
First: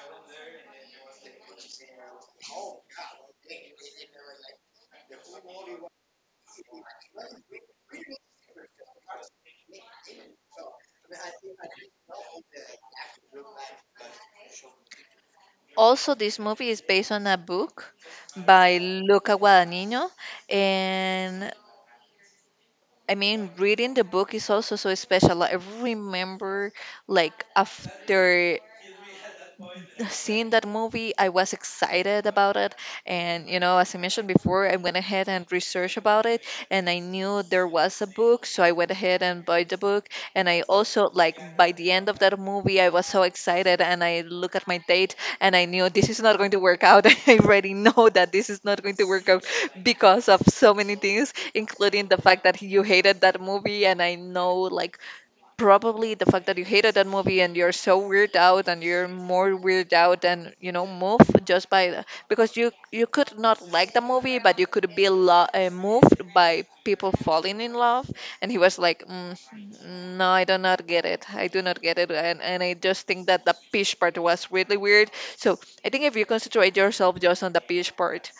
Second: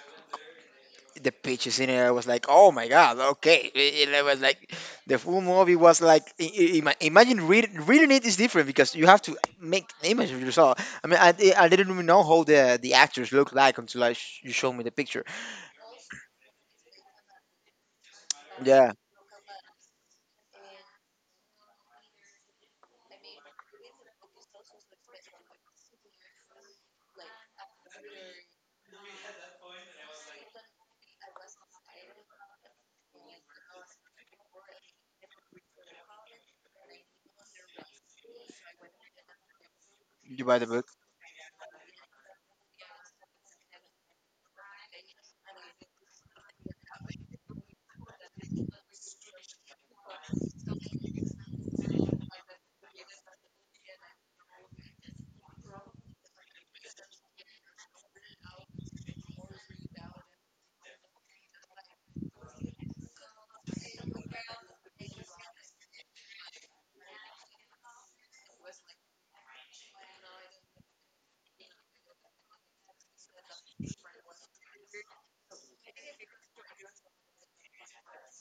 the pitches in it. I was like, oh my god, okay. It was like the full movie was like imagine reading it is different because you have to make an image of yourself. I mean, I didn't even know how the actors look like until you showed me the picture.
Also, this movie is based on a book by
Yeah,
Luca Guadagnino, and I mean, reading the book is also so special. Like, I remember, like, after seen that movie. I was excited about it. And as I mentioned before, I went ahead and researched about it. And I knew there was a book. So I went ahead and bought the book.
you
And
buy
I
the book.
also, like, by the end of that movie, I was so excited. And I look at my date and I knew this is not going to work out. I already know that this is not going to work out because of so many things, including the fact that you hated that movie. And I know, like, probably the fact that you hated that movie and you're so weird out and you're more weird out and move just by the, because you could not like the movie but you could be moved by people falling in love. And he was like mm, no, I do not get it. I do not get it. And I just think that the peach part was really weird. So I think if you concentrate yourself just on the peach part,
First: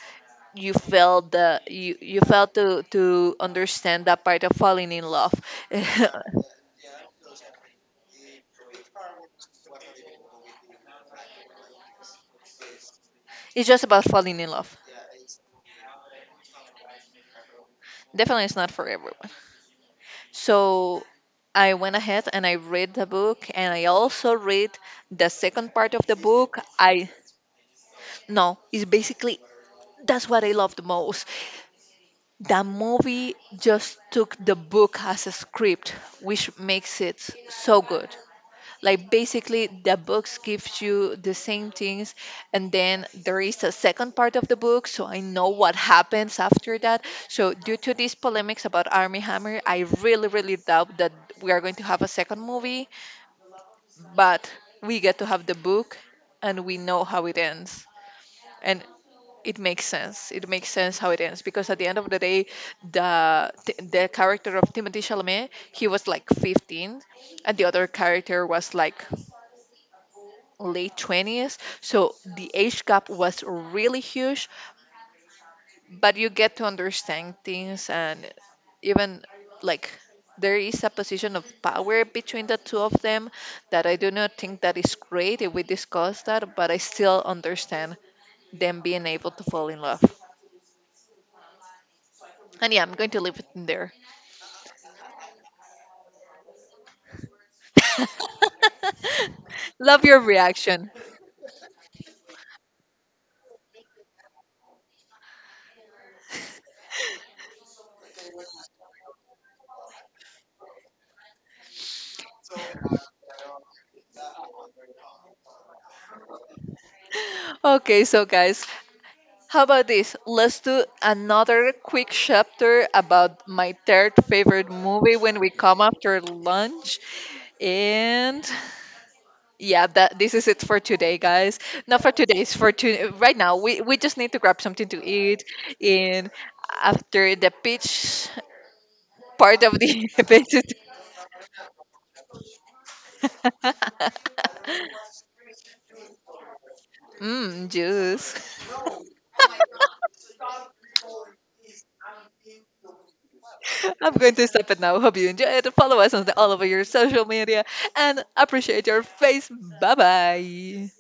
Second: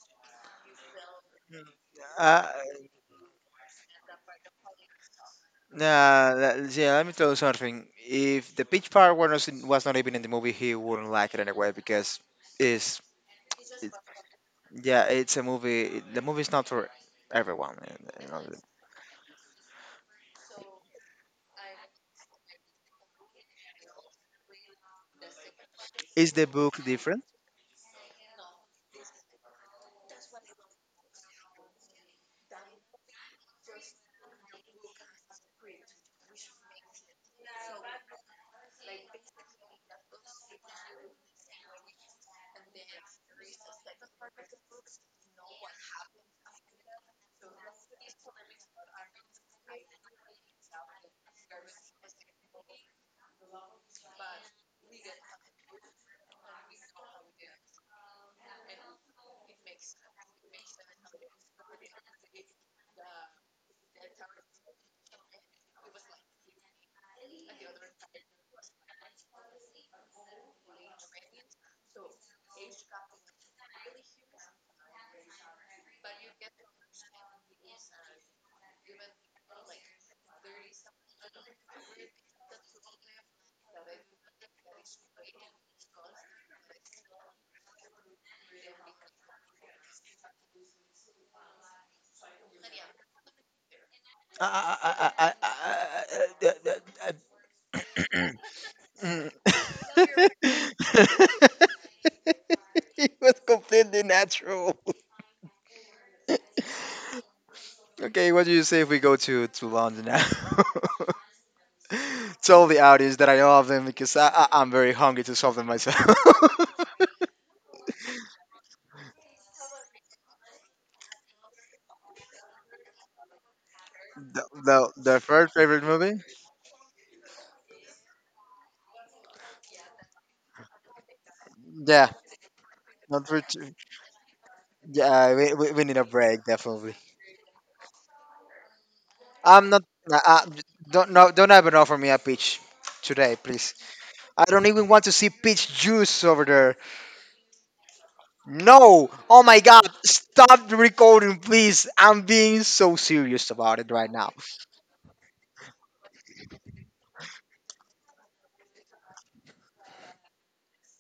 you felt the you, you
Uh,
felt to understand that part of falling in love.
nah, yeah, let me tell you something. If the pitch part was not even in the movie, he wouldn't like it anyway because it's
It's just
it,
about falling in love.
yeah, it's a movie. The movie's not for everyone. You know.
Definitely, it's not for everyone. So I went ahead and I read the book, and I also read the second part of the
Is the
book.
book
I
different?
No, it's basically that's what I love the most. The movie just took the book as a script, which makes it so good. Like, basically the books gives you the same things, and then there is a second part of the book, so I know what happens after that. So due to these polemics about Army Hammer, I really really doubt that we are going to have a second movie, but we get to have the book and we know how it ends. And it makes sense, it makes sense how it ends, because at the end of the day the character of Timothy Chalamet, he was like 15, and the other character was like late 20s. So the age gap was really huge, but you get to understand things. And even, like, there is a position of power between the two of them that I do not think that is great if we discuss that, but I still understand them being able to fall in love. And yeah, I'm going to leave it in there.
I, I, I, I, I, I, I, I-
Love your reaction.
it was completely natural. Okay, what do you say if we go to, London now? Tell the audience that I love them because I'm very hungry to solve them myself.
Okay, so guys, how about this? Let's do another quick chapter about my third
the,
favorite
the,
movie
the
when we
third
come
favorite movie?
after lunch. And yeah, that this is it for today, guys. Not
Yeah,
for today's for to
not
right
for
now.
two.
We just need to grab something to
Yeah,
eat.
we need a
And
break, definitely.
after the pitch part
I'm
of
not.
the
Uh,
episode,
don't, no, don't ever offer me a pitch today, please. I don't even want to see peach juice over there.
mm, juice.
No! Oh my god, stop the recording, please. I'm being so serious about it right
I'm
now.
going to stop it now. Hope you enjoy it. Follow us on the, all over your social media and appreciate your face. Bye bye.